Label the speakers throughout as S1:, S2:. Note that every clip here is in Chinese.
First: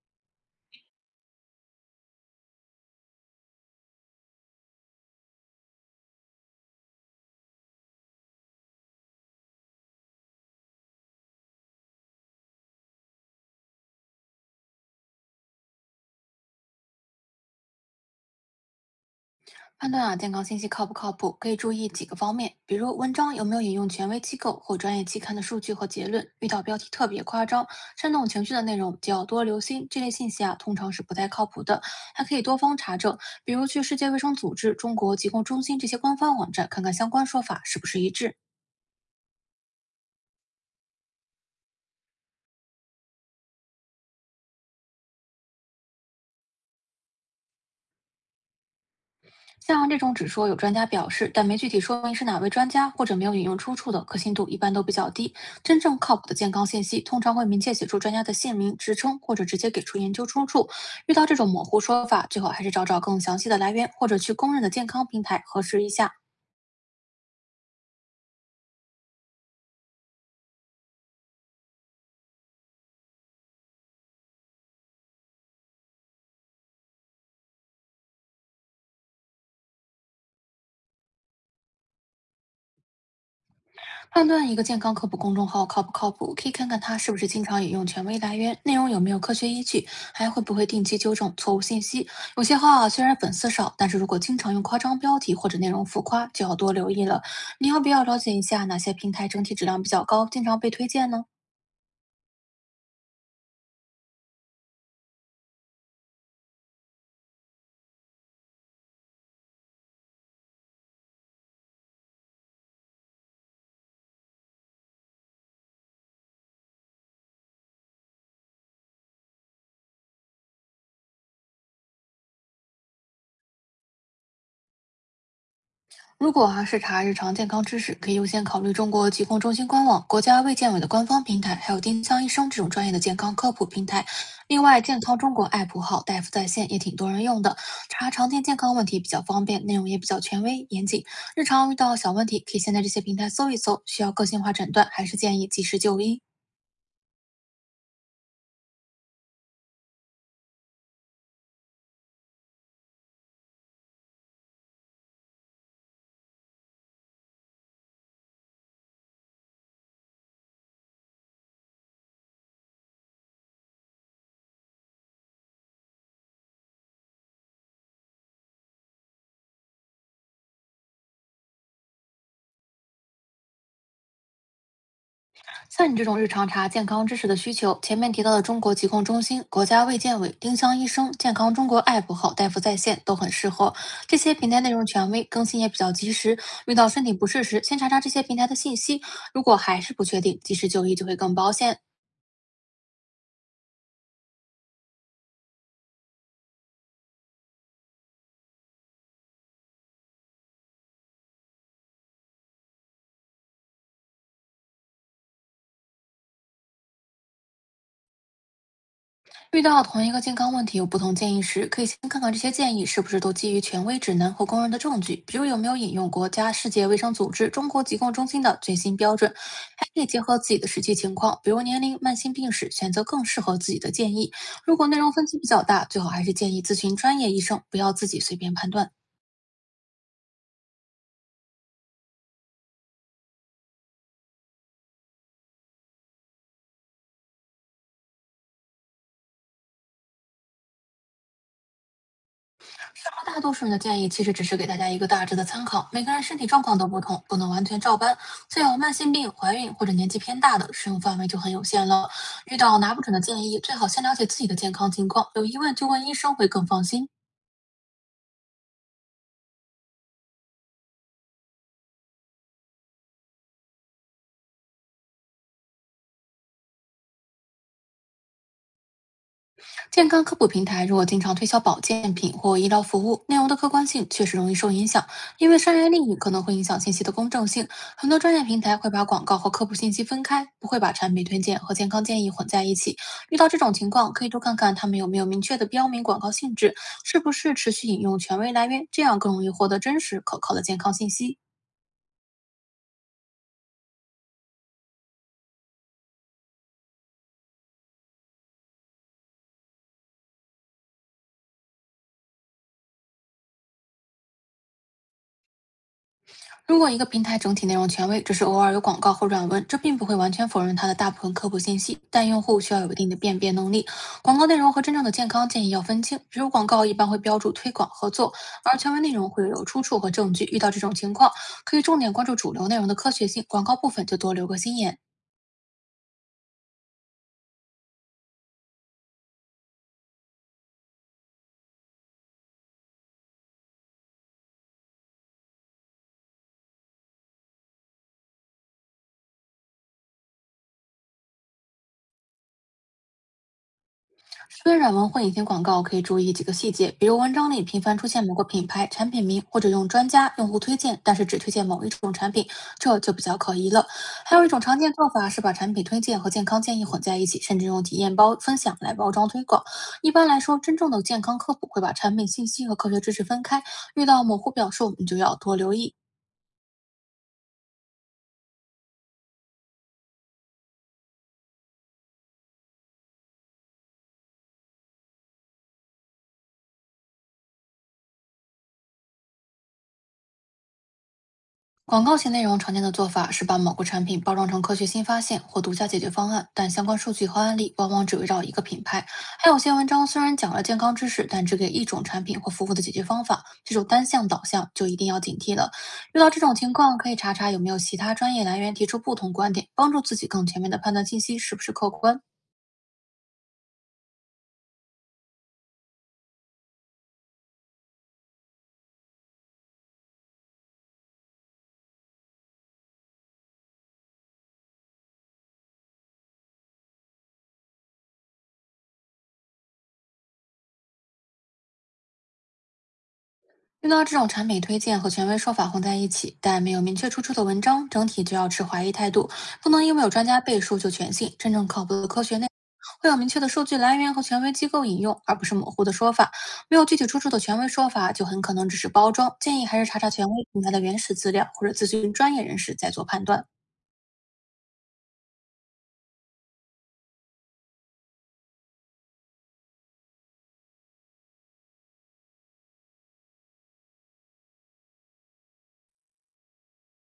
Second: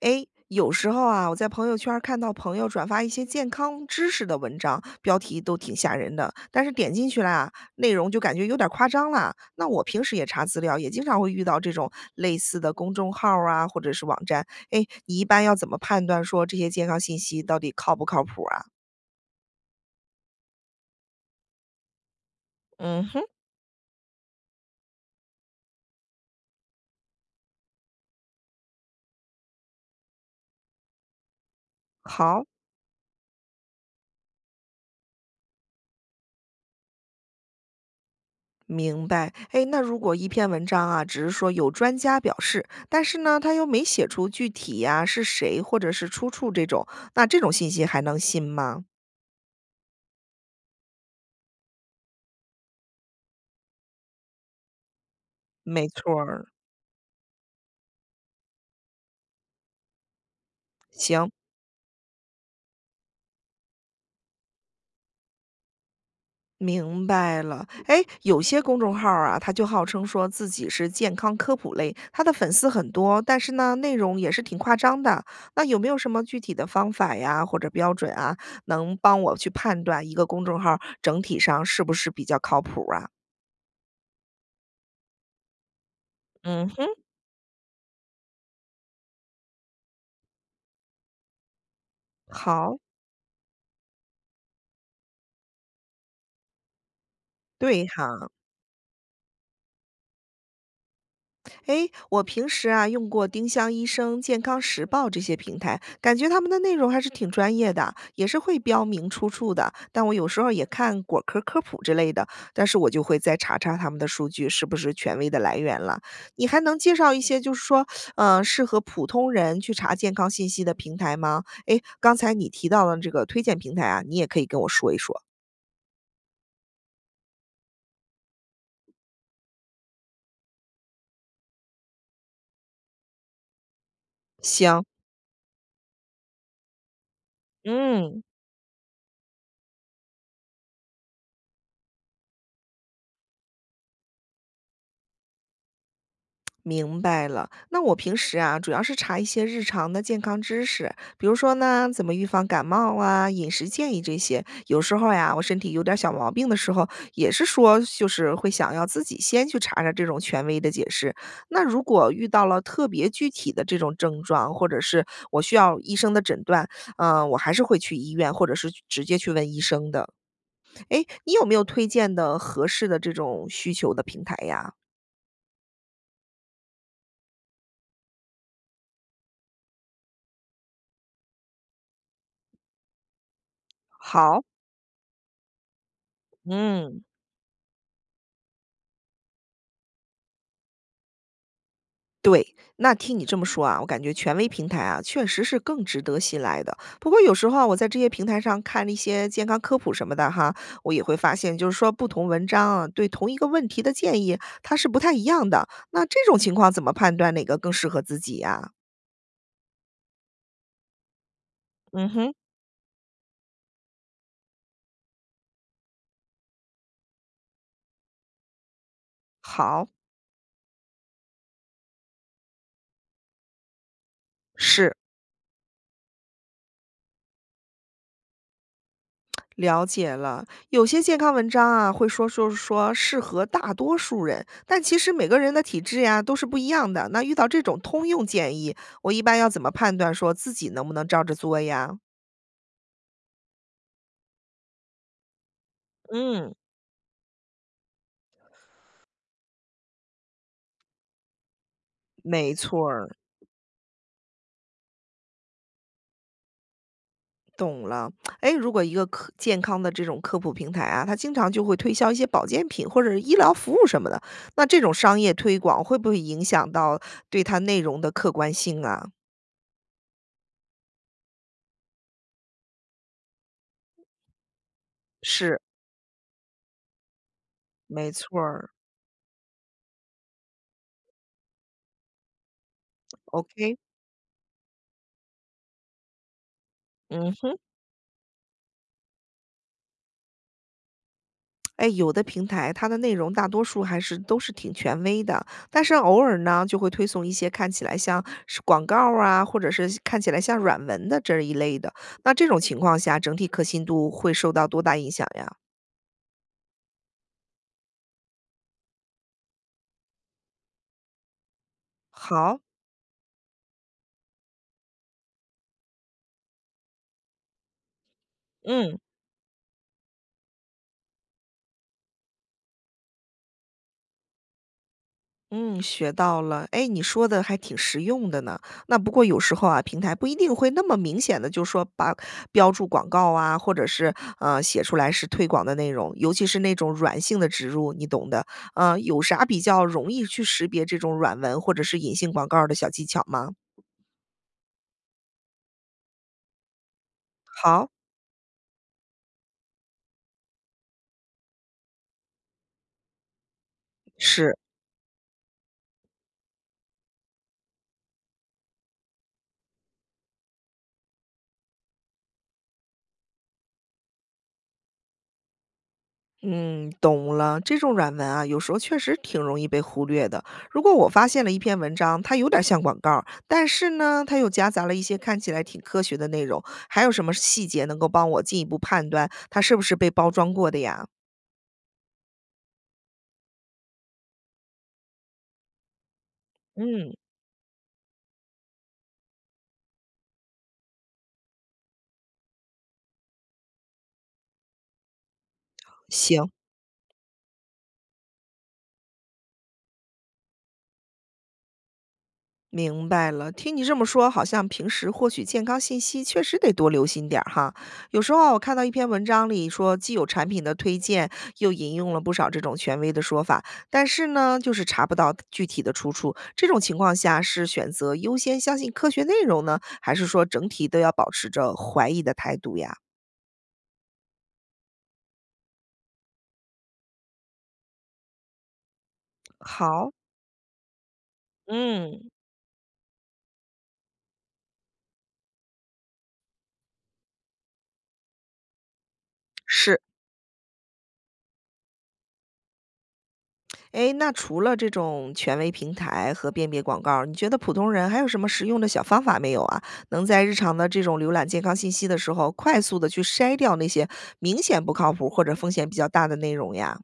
S1: 诶，有时候啊，我在朋友圈儿看到朋友转发一些健康知识的文章，标题都挺吓人的，但是点进去了啊，内容就感觉有点儿夸张啦。那我平时也查资料，也经常会遇到这种类似的公众号儿啊，或者是网站。诶，你一般要怎么判断说这些健康信息到底靠不靠谱啊？
S2: 判断健康信息靠不靠谱，可以注意几个方面，比如
S1: 嗯
S2: 文
S1: 哼，
S2: 章有没有引用权威机构或专业期刊的数据和结论，遇到标题特别夸张、煽动情绪的内容就要多留心。这类信息通常是不太靠谱的，还可以
S1: 好。
S2: 多方查证，比如去世界卫生组织、中国疾控中心这些官方网站看看相关说法是不是一致。
S1: 明白，哎，那如果一篇文章啊，只是说有专家表示，但是呢，他又没写出具体呀、是谁或者是出处这种，那这种信息还能信吗？
S2: 像这种只说有专家表示，但没具体说明是哪位专家，或者没有引用出处的，可信度一般都比较低。真
S1: 没
S2: 正靠
S1: 错
S2: 谱的
S1: 儿，
S2: 健康信息，通常会明确写出专家的姓名、职称，或者直接给出研究出处。遇到
S1: 行，
S2: 这种模糊说法，最好还是找找更详细的来源，或者去公认的健康平台核实一下。
S1: 明白了。哎，有些公众号儿啊，他就号称说自己是健康科普类，他的粉丝很多，但是呢，内容也是挺夸张的。那有没有什么具体的方法呀，或者标准啊，能帮我去判断一个公众号儿整体上是不是比较靠谱啊？
S2: 判断一个健康科普公众号靠不靠谱，可以
S1: 嗯
S2: 看看
S1: 哼。
S2: 它是不是经常引用权威来源，内容有没有科学依据，还会不会定期纠正错误信息。有些
S1: 好，
S2: 号，虽然粉丝少，但是如果经常用夸张标题或者内容浮夸，就要多留意了。你要
S1: 对
S2: 不要了
S1: 哈。
S2: 解一下哪些平台整体质量比较高，经常被推荐呢？
S1: 诶，我平时啊用过丁香医生、健康时报这些平台，感觉他们的内容还是挺专业的，也是会标明出处的。但我有时候也看果科科普之类的，但是我就会再查查他们的数据是不是权威的来源了。你还能介绍一些就是说，嗯，适合普通人去查健康信息的平台吗？诶，刚才你提到了这个推荐平台啊，你也可以跟我说一说。
S2: 如果是查日常健康知识，可以优先考虑中国疾控中心官网、国家卫健委的官方平台，还有丁香医生这种专业的健康科普平台。另外，
S1: 行，
S2: 健康中国 app 号大夫在线也挺多人用的，查
S1: 嗯。
S2: 常见健康问题比较方便，内容也比较权威严谨。日常遇到小问题，可以先在这些平台搜一搜，需要个性化诊断，还是建议及时就医。
S1: 明白了，那我平时啊，主要是查一些日常的健康知识，比如说呢，怎么预防感冒啊，饮食建议这些。有时候呀，我身体有点小毛病的时候，也是说就是会想要自己先去查查这种权威的解释。那如果遇到了特别具体的这种症状，或者是我需要医生的诊断，嗯、我还是会去医院，或者是直接去问医生的。诶，你有没有推荐的合适的这种需求的平台呀？
S2: 像你这种日常查健康知识的需求，前面提到的中国疾控中心、国家卫健委、丁香医生、健康中国 App 和大夫在线都很适合。这些
S1: 好，
S2: 平台内容权威，更新也比较及时。遇到
S1: 嗯。
S2: 身体不适时，先查查这些平台的信息，如果还是不确定，及时就医就会更保险。
S1: 对，那听你这么说啊，我感觉权威平台啊，确实是更值得信赖的。不过有时候啊，我在这些平台上看一些健康科普什么的哈，我也会发现，就是说不同文章啊，对同一个问题的建议，它是不太一样的。那这种情况怎么判断哪个更适合自己呀、
S2: 遇到同一个健康问题有不同建议时，可以先
S1: 嗯
S2: 看看
S1: 哼，
S2: 这些建议是不是都基于权威指南和公认的证据，比如有没有引用国家世界卫生组织、中国疾控中心的最新标准，还
S1: 好，
S2: 可以结合自己的实际情况，比如年龄、慢性病史，选择更适合自己的建议。如果
S1: 是。
S2: 内容分歧比较大，最好还是建议咨询专业医生，不要自己随便判断。
S1: 了解了，有些健康文章啊会说适合大多数人，但其实每个人的体质呀都是不一样的。那遇到这种通用建议，我一般要怎么判断说自己能不能照着做呀？
S2: 医疗大多数人的建议其实只是给大家一个大致的参考，每个人身体
S1: 嗯，
S2: 状况都不同，不能完全照搬。像有慢性病、怀孕或者年纪偏大的，适用范围就很有限了。
S1: 没
S2: 遇到
S1: 错
S2: 拿不准
S1: 儿，
S2: 的建议，最好先了解自己的健康情况，有疑问就问医生会更放心。
S1: 懂了。哎，如果一个科健康的这种科普平台啊，它经常就会推销一些保健品或者是医疗服务什么的，那这种商业推广会不会影响到对它内容的客观性啊？
S2: 健康科普平台如果经常推销保健品或医疗服务，内容的客观性确实容易受影响，因为
S1: 是，
S2: 商业利益可能会影响信息的公正性。很
S1: 没
S2: 多专
S1: 错
S2: 业平
S1: 儿。
S2: 台会把广告和科普信息分开，不会把产品推荐和健康建议混在一起。遇到这种
S1: OK，
S2: 情况，可以多看看他们有没有明确的标明广告性质，是
S1: 嗯
S2: 不是
S1: 哼。
S2: 持续引用权威来源，这样更容易获得真实可靠的健康信息。
S1: 哎，有的平台它的内容大多数还是都是挺权威的，但是偶尔呢就会推送一些看起来像是广告啊，或者是看起来像软文的这一类的。那这种情况下，整体可信度会受到多大影响呀？
S2: 如果一个平台整体内容权威，只是偶尔有广告或软文，这并不会完全否认它的大部分科普信息，但用
S1: 好，
S2: 户需要有一定的辨别能力。广告内容和真正的健康建议要分清，比如广告一般会标注推广合作，而权
S1: 嗯。
S2: 威内容会有出处和证据。遇到这种情况，可以重点关注主流内容的科学性，广告部分就多留个心眼。
S1: 嗯，学到了。哎，你说的还挺实用的呢。那不过有时候啊，平台不一定会那么明显的，就说把标注广告啊，或者是写出来是推广的内容，尤其是那种软性的植入，你懂的。有啥比较容易去识别这种软文或者是隐性广告的小技巧吗？
S2: 微软文或隐形广告可以注意几个细节，比如文章里频
S1: 好，
S2: 繁出现某个品牌、产品名，或者用专家、用户推荐，但是只推荐某一种产品，这就比较可疑了。还有一
S1: 是。
S2: 种常见做法是把产品推荐和健康建议混在一起，甚至用体验包分享来包装推广。一般来说，真正的健康科普会把产品信息和科学知识分开，遇到模糊表述，你就要多留意。
S1: 嗯，懂了。这种软文啊，有时候确实挺容易被忽略的。如果我发现了一篇文章，它有点像广告但是呢，它又夹杂了一些看起来挺科学的内容，还有什么细节能够帮我进一步判断它是不是被包装过的呀？
S2: 广告型内容常见的做法是把某个产品包装成科学新发现或独家解决方案，但相关数
S1: 嗯，
S2: 据和案例往往只围绕一个品牌。还有些文章虽然讲了健康知识，但只给一种产品或服务的解决方法，这种单向导向就一定要警惕了。遇到这
S1: 行。
S2: 种情况，可以查查有没有其他专业来源提出不同观点，帮助自己更全面的判断信息是不是客观。
S1: 明白了，听你这么说，好像平时获取健康信息确实得多留心点儿哈。有时候啊我看到一篇文章里说，既有产品的推荐，又引用了不少这种权威的说法，但是呢，就是查不到具体的出处。这种情况下，是选择优先相信科学内容呢，还是说整体都要保持着怀疑的态度呀？
S2: 遇到这种产品推荐和权威说法混在一起，但没有明确出处的文章，整体就要持怀疑态度，不能因为有
S1: 好，
S2: 专家背书就全信。真正靠谱的
S1: 嗯，
S2: 科学内容会有明确的数据来源和权威机构引用，而不是模糊的说法。没有具体出处的权威说法，就很可能只是包装。建议还是查
S1: 是。
S2: 查权威平台的原始资料，或者咨询专业人士再做判断。
S1: 诶，那除了这种权威平台和辨别广告儿你觉得普通人还有什么实用的小方法没有啊？能在日常的这种浏览健康信息的时候，快速的去筛掉那些明显不靠谱或者风险比较大的内容呀？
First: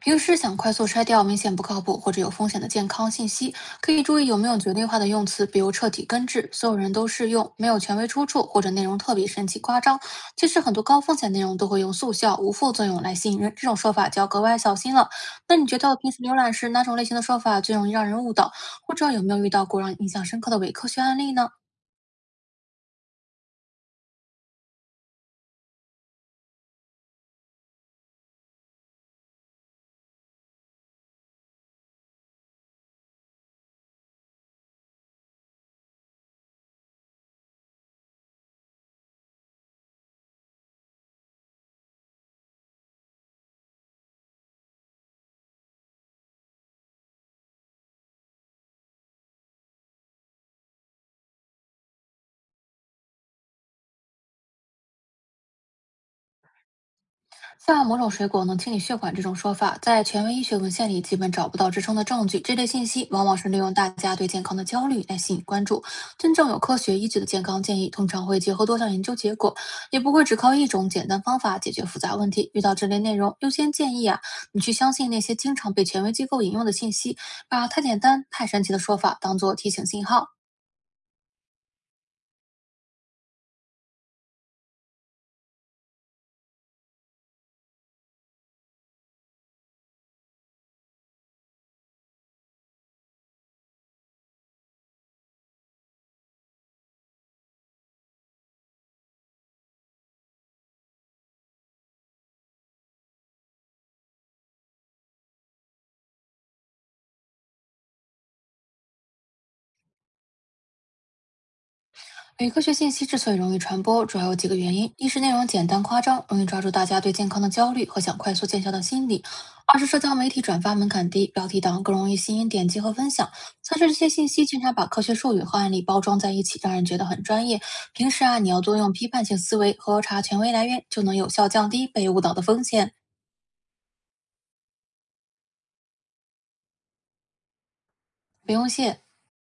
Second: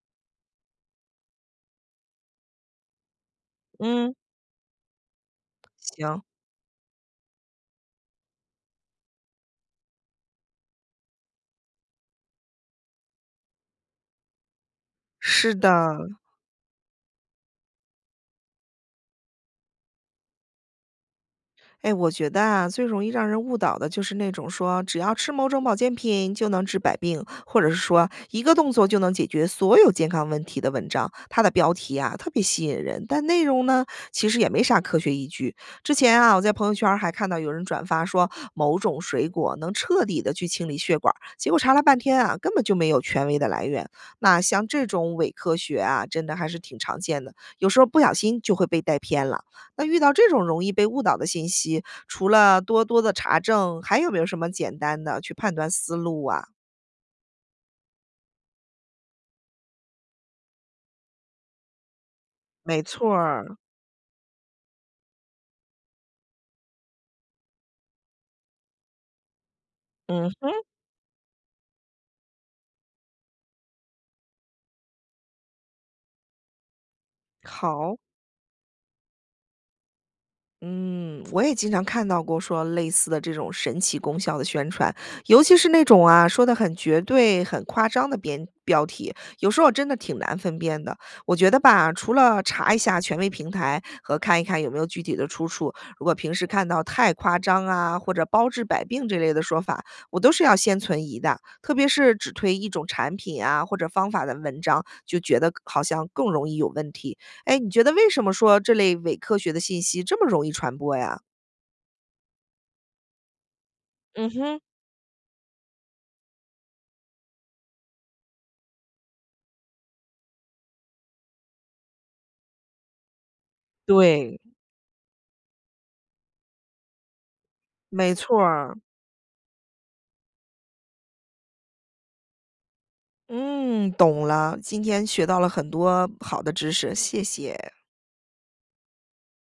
S2: 平时想快速筛掉明显不靠谱或者有风险的健康信息，可以
S1: 嗯，
S2: 注意有没有绝对化的用词，比如彻底
S1: 行，
S2: 根治、所有人都适用、没有权威出处或者内容特别神奇夸张。其实很多高风险内容都会用速效、无副作用来吸引人，这种说法就要格外小心了。
S1: 是
S2: 那你
S1: 的。
S2: 觉得平时浏览时哪种类型的说法最容易让人误导，或者有没有遇到过让你印象深刻的伪科学案例呢？
S1: 哎，我觉得啊，最容易让人误导的就是那种说只要吃某种保健品就能治百病，或者是说一个动作就能解决所有健康问题的文章，它的标题啊特别吸引人，但内容呢其实也没啥科学依据。之前啊，我在朋友圈儿还看到有人转发说某种水果能彻底的去清理血管儿结果查了半天啊，根本就没有权威的来源。那像这种伪科学啊，真的还是挺常见的，有时候不小心就会被带偏了。那遇到这种容易被误导的信息，除了多多的查证，还有没有什么简单的去判断思路啊？
S2: 像某种水果能清理血管这种说法，在权威医学文献里基本找不到支撑的证据。这类
S1: 没
S2: 信息
S1: 错
S2: 往往是
S1: 儿
S2: 利用大家对健康的焦虑来吸引关注。真正有科学依据的健康建议，通常会结合多项研究结果，也不会
S1: 嗯
S2: 只
S1: 哼。
S2: 靠一种简单方法解决复杂问题。遇到这类内容，优先建议，你去相信那些经常被权威机构引用的信息，把太
S1: 好。
S2: 简单、太神奇的说法当做提醒信号，
S1: 嗯，我也经常看到过说类似的这种神奇功效的宣传，尤其是那种啊说的很绝对、很夸张的编标题，有时候真的挺难分辨的。我觉得吧，除了查一下权威平台和看一看有没有具体的出处，如果平时看到太夸张啊或者包治百病这类的说法，我都是要先存疑的。特别是只推一种产品啊或者方法的文章，就觉得好像更容易有问题。哎，你觉得为什么说这类伪科学的信息这么容易传播呀？
S2: 伪科学信息之所以容易传播，主要
S1: 嗯
S2: 有几个
S1: 哼，
S2: 原因：一是内容简单夸张，容易抓住大家对健康的焦虑和想快速见效的心理；二是社交媒体转发门槛低，标题党更容易吸引点击和分享；三是这些信
S1: 对，
S2: 息经常把科学术语和案例包装在一起，让人觉得很专业。平
S1: 没
S2: 时，
S1: 错
S2: 你要
S1: 儿，
S2: 多用批判性思维，核查权威来源，就能有效降低被误导的风险。
S1: 嗯，懂了，今天学到了很多好的知识，谢谢。
S2: 不用谢。